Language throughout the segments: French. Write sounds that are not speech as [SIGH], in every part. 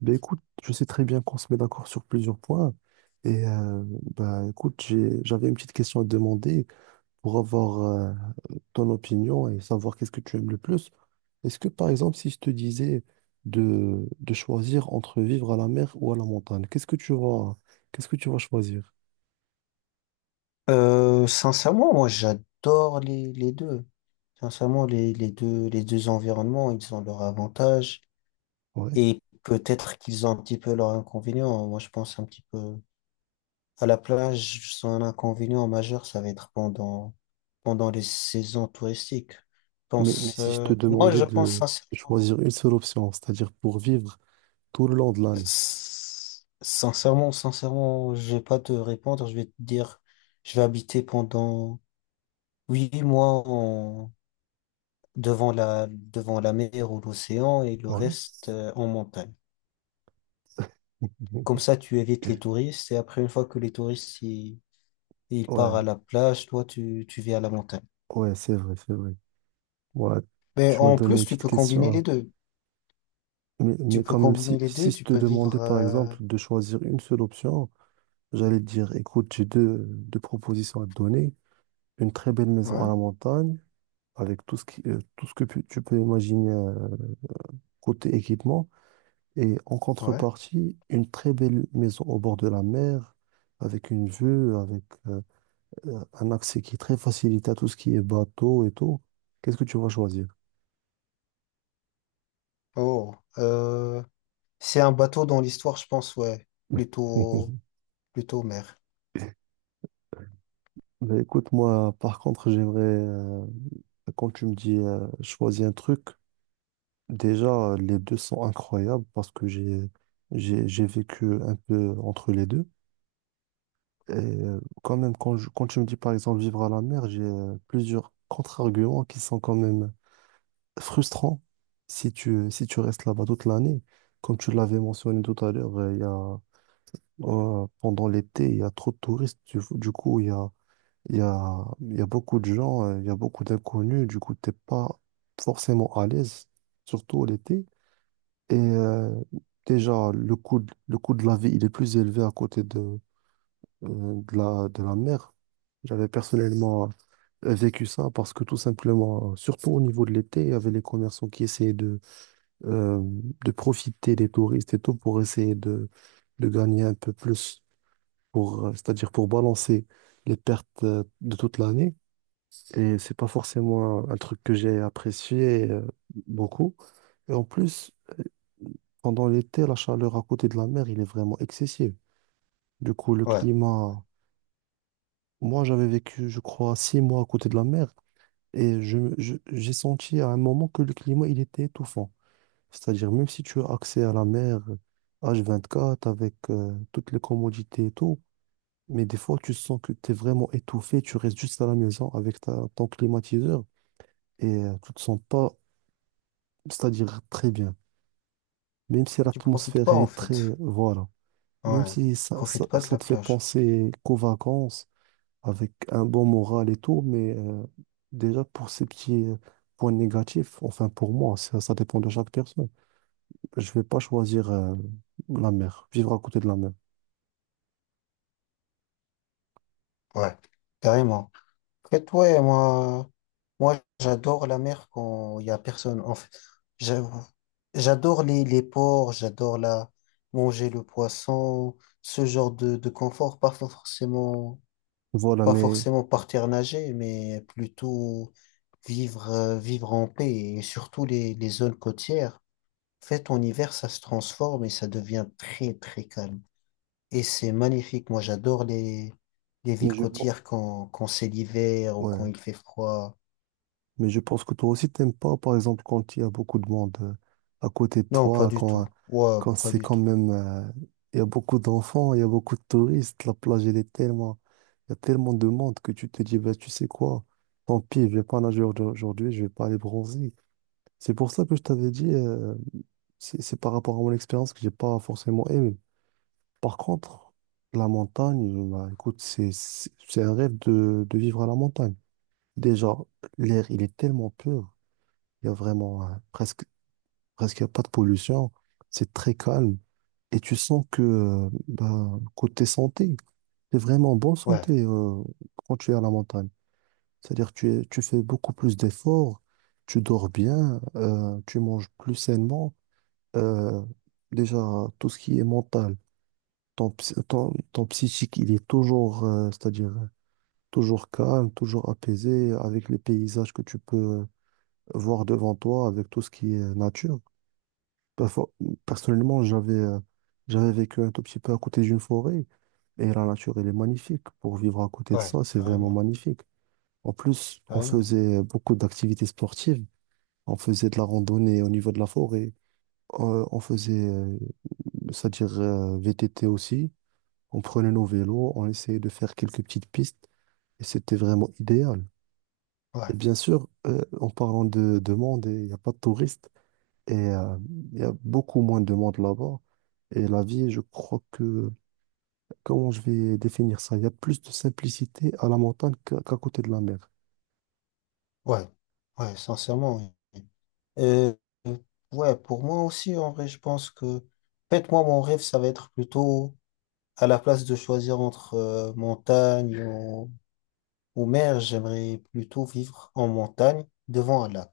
Ben écoute, je sais très bien qu'on se met d'accord sur plusieurs points. Et euh, écoute, j'avais une petite question à te demander pour avoir ton opinion et savoir qu'est-ce que tu aimes le plus. Est-ce que, par exemple, si je te disais de choisir entre vivre à la mer ou à la montagne, qu'est-ce que tu vas choisir? Sincèrement, moi j'adore les deux. Sincèrement, les deux, les deux environnements, ils ont leurs avantages Ouais. et peut-être qu'ils ont un petit peu leurs inconvénients. Moi je pense un petit peu à la plage, son inconvénient majeur, ça va être pendant les saisons touristiques. Je Mais si je te moi demandais je pense de sincèrement, choisir une seule option, c'est-à-dire pour vivre tout le long de l'année. s- sincèrement, sincèrement, je vais pas te répondre, je vais te dire, je vais habiter pendant 8 mois en devant la mer ou l'océan et le Ouais. reste en montagne. Comme [LAUGHS] ça, tu évites les touristes et après, une fois que ils partent à Ouais, la plage, toi, tu vis à la montagne. ouais, c'est vrai, c'est vrai. Ouais, Mais tu m'as en donné une plus, tu petite peux question, combiner les hein. deux. Mais Tu peux quand même, combiner les si deux, je tu te peux vivre... demandais par euh, exemple de choisir une seule option, j'allais te dire, écoute, j'ai deux propositions à te donner. Une très belle maison à Ouais, la montagne, avec tout ce qui, tout ce que tu peux imaginer côté équipement. Et en ouais. contrepartie, une très belle maison au bord de la mer, avec une vue, avec un accès qui est très facilité à tout ce qui est bateau et tout. Qu'est-ce que tu vas choisir? Oh, euh, c'est un bateau dans l'histoire, je pense, ouais. Plutôt, [LAUGHS] Plutôt mer. Mais écoute, moi, par contre, j'aimerais, quand tu me dis choisis un truc, déjà, les deux sont incroyables parce que j'ai vécu un peu entre les deux. Et quand même, quand tu me dis, par exemple, vivre à la mer, j'ai plusieurs contre-arguments qui sont quand même frustrants si tu restes là-bas toute l'année. Comme tu l'avais mentionné tout à l'heure, pendant l'été, il y a trop de touristes. Du coup, il y a beaucoup de gens, il y a beaucoup d'inconnus, du coup, t'es pas forcément à l'aise, surtout l'été. Et euh, Déjà, le coût de la vie, il est plus élevé à côté de la mer. J'avais personnellement vécu ça parce que tout simplement, surtout au niveau de l'été, il y avait les commerçants qui essayaient euh, de profiter des touristes et tout pour essayer de gagner un peu plus, c'est-à-dire pour balancer les pertes de toute l'année. Et c'est pas forcément un truc que j'ai apprécié beaucoup. Et en plus, euh, pendant l'été, la chaleur à côté de la mer, il est vraiment excessive. Du coup, le Ouais, ouais. climat, moi j'avais vécu, je crois, 6 mois à côté de la mer et j'ai senti à un moment que le climat, il était étouffant. C'est-à-dire, même si tu as accès à la mer H24 avec toutes les commodités et tout, mais des fois, tu sens que tu es vraiment étouffé, tu restes juste à la maison avec ton climatiseur et tu te sens pas c'est-à-dire très bien. Même si Tu profites l'atmosphère, pas, elle en est très... fait. Voilà. Même Ouais. si Tu profites pas de ça la te fait plage. penser qu'aux vacances, avec un bon moral et tout, mais déjà pour ces petits points négatifs, enfin pour moi, ça dépend de chaque personne. Je vais pas choisir la mer, vivre à côté de la mer. Ouais, carrément. Et toi, moi, Moi j'adore la mer quand il y a personne. En fait, j'a- j'adore les ports, manger le poisson, ce genre de confort. Voilà, Pas forcément partir nager, mais plutôt vivre en paix et surtout les zones côtières. En fait, en hiver, ça se transforme et ça devient très calme. Et c'est magnifique. Moi, j'adore les mais villes je pense... côtières quand c'est l'hiver ou quand Ouais, il fait froid. mais je pense que toi aussi, t'aimes pas, par exemple, quand il y a beaucoup de monde à côté de Non, pas toi, du tout. Ouais, quand pas c'est du quand tout. même, il y a beaucoup d'enfants, il y a beaucoup de touristes, la plage, il y a tellement de monde que tu te dis, bah, tu sais quoi, tant pis, je vais pas nager aujourd'hui, je vais pas aller bronzer. C'est pour ça que je t'avais dit, c'est par rapport à mon expérience que j'ai pas forcément aimé. Par contre, la montagne, bah, écoute, c'est un rêve de vivre à la montagne. Déjà, l'air, il est tellement pur. Il y a vraiment presque il y a pas de pollution. C'est très calme. Et tu sens que, bah, côté santé, t'es vraiment en bonne Ouais, santé quand tu es à la montagne. C'est-à-dire tu fais beaucoup plus d'efforts, tu dors bien, tu manges plus sainement. Euh, Déjà, tout ce qui est mental, ton psychique, il est toujours, c'est-à-dire toujours calme, toujours apaisé, avec les paysages que tu peux euh, voir devant toi, avec tout ce qui est nature. Perfo- Personnellement, j'avais vécu un tout petit peu à côté d'une forêt et la nature, elle est magnifique. Pour vivre à côté de ouais, ça, c'est vraiment carrément. magnifique. En plus, on Carrément. faisait beaucoup d'activités sportives. On faisait de la randonnée au niveau de la forêt. On faisait, c'est-à-dire VTT aussi. On prenait nos vélos, on essayait de faire quelques petites pistes et c'était vraiment idéal. Et Ouais, bien sûr, en parlant de monde, il n'y a pas de touristes. Et euh, il y a beaucoup moins de monde là-bas. Et la vie, je crois que, comment je vais définir ça? Il y a plus de simplicité à la montagne qu'à côté de la mer. ouais, ouais, sincèrement, oui. Et, euh, ouais, pour moi aussi, en vrai, je pense que... En fait, moi, mon rêve, ça va être plutôt à la place de choisir entre montagne ou mer. J'aimerais plutôt vivre en montagne devant un lac.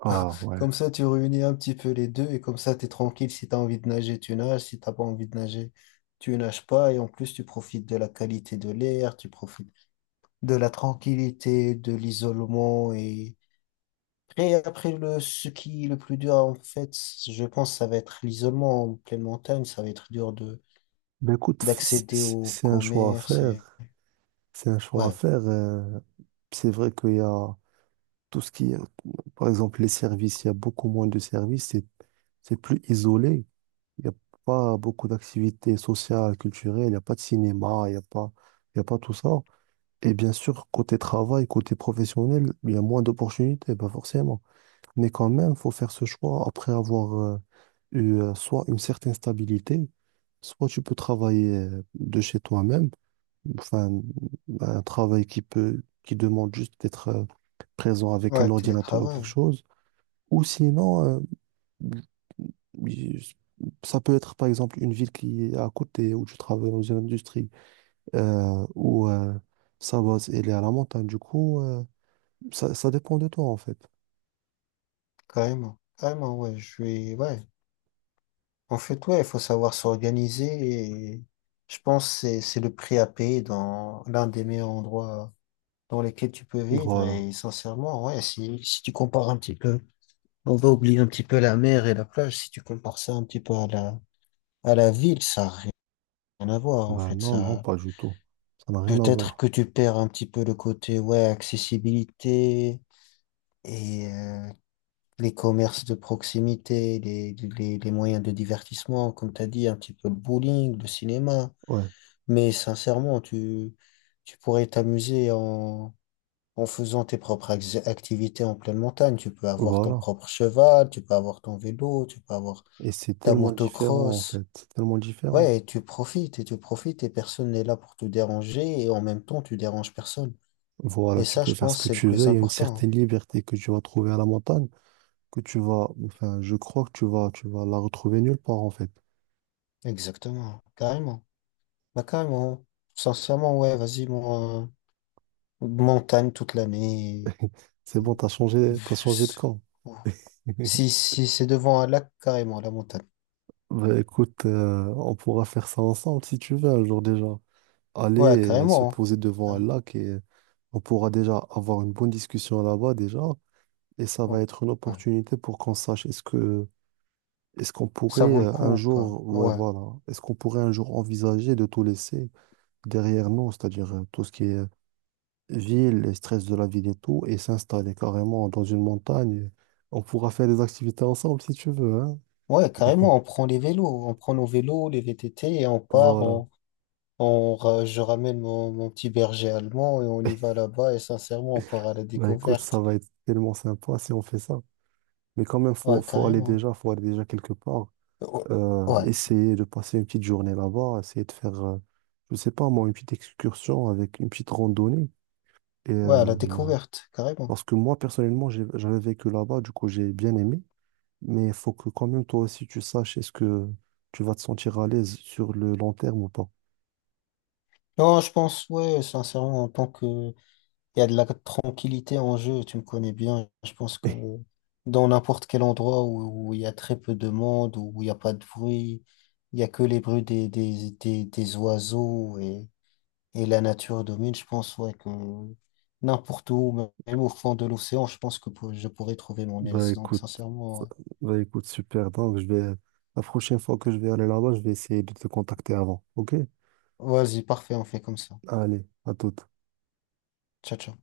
Ah ouais. Comme ça, tu réunis un petit peu les deux et comme ça, t'es tranquille. Si t'as envie de nager, tu nages. Si t'as pas envie de nager, tu nages pas. Et en plus, tu profites de la qualité de l'air, tu profites de la tranquillité, de l'isolement. Et après le, ce qui est le plus dur, en fait, je pense que ça va être l'isolement en pleine montagne. Ça va être dur de Ben écoute, d'accéder au c'est un choix à commerce. Et... faire. C'est un choix à Ouais, faire. C'est vrai qu'il y a tout ce qui est, par exemple, les services, il y a beaucoup moins de services, c'est plus isolé. Il n'y a pas beaucoup d'activités sociales, culturelles, il n'y a pas de cinéma, il y a pas tout ça. Et bien sûr, côté travail, côté professionnel, il y a moins d'opportunités, pas forcément. Mais quand même, il faut faire ce choix après avoir eu soit une certaine stabilité, soit tu peux travailler de chez toi-même, enfin, un travail qui demande juste d'être présent avec un ouais, ordinateur ou quelque télétravail, chose, ou sinon, il- ça peut être par exemple une ville qui est à côté où tu travailles dans une industrie ou sa base elle est à la montagne. Du coup, ça dépend de toi en fait. carrément. Carrément, ouais, je vais... Ouais. En fait, ouais, il faut savoir s'organiser et je pense que c'est le prix à payer dans l'un des meilleurs endroits dans lesquels tu peux vivre. Voilà. Et sincèrement, ouais, si tu compares un petit peu... On va oublier un petit peu la mer et la plage. Si tu compares ça un petit peu à à la ville, ça n'a rien à voir en Ben fait. non, non, Ça, pas du tout. Ça n'a rien à peut-être voir. que tu perds un petit peu le côté ouais, accessibilité et les commerces de proximité, les moyens de divertissement, comme tu as dit, un petit peu le bowling, le cinéma. Ouais, Mais sincèrement, tu pourrais t'amuser en faisant tes propres activités en pleine montagne. Tu peux avoir ton voilà. propre cheval, tu peux avoir ton vélo, tu peux avoir Et c'est la tellement différent en motocross. fait. C'est tellement différent. Ouais, et tu profites, et personne n'est là pour te déranger, et en même temps, tu déranges personne. Voilà, Et tu ça, peux je faire ce pense, que c'est le tu plus veux. Il y a une important, hein. certaine liberté que tu vas trouver à la montagne, enfin, je crois que tu vas la retrouver nulle part en fait. Exactement, carrément. Bah, carrément. Sincèrement, ouais, vas-y, mon, montagne toute l'année. C'est bon, t'as changé de Pff, camp. [LAUGHS] si, si c'est devant un lac, carrément, la montagne. Bah écoute, on pourra faire ça ensemble si tu veux un jour déjà. Ouais, Aller se carrément, poser devant un hein. lac et on pourra déjà avoir une bonne discussion là-bas déjà. Et ça va Carré- être une ouais. opportunité pour qu'on sache est-ce qu'on Ça pourrait vaut le un coup ou pas? jour, ouais Ouais. voilà, est-ce qu'on pourrait un jour envisager de tout laisser derrière nous, c'est-à-dire tout ce qui est ville, les stress de la ville et tout, et s'installer carrément dans une montagne. On pourra faire des activités ensemble si tu veux, hein. Ouais, [LAUGHS] carrément, on prend nos vélos, les VTT, et on part, Voilà. On, je ramène mon petit berger allemand et on y va là-bas et sincèrement, on part à la Bah écoute, ça découverte. va être tellement sympa si on fait ça. Mais quand même, Ouais, carrément. Faut aller déjà quelque part. Ouais, ouais, Essayer de passer une petite journée là-bas, essayer de faire, je sais pas moi, une petite excursion avec une petite randonnée. Et, ouais, à la découverte, carrément. parce que moi, personnellement, j'avais vécu là-bas, du coup, j'ai bien aimé. Mais il faut que quand même, toi aussi, tu saches est-ce que tu vas te sentir à l'aise sur le long terme ou pas. Non, je pense, ouais, sincèrement, en tant que... Il y a de la tranquillité en jeu, tu me connais bien. Je pense que [LAUGHS] dans n'importe quel endroit où il y a très peu de monde, où il n'y a pas de bruit, il n'y a que les bruits des oiseaux et... Et la nature domine, je pense, ouais, que n'importe où, même au fond de l'océan, je pense que je pourrais trouver mon Bah aise. Donc, écoute. sincèrement, ouais. Bah, écoute, super. Donc, la prochaine fois que je vais aller là-bas, je vais essayer de te contacter avant. OK? Vas-y, parfait, on fait comme ça. Allez, à toute. Ciao, ciao.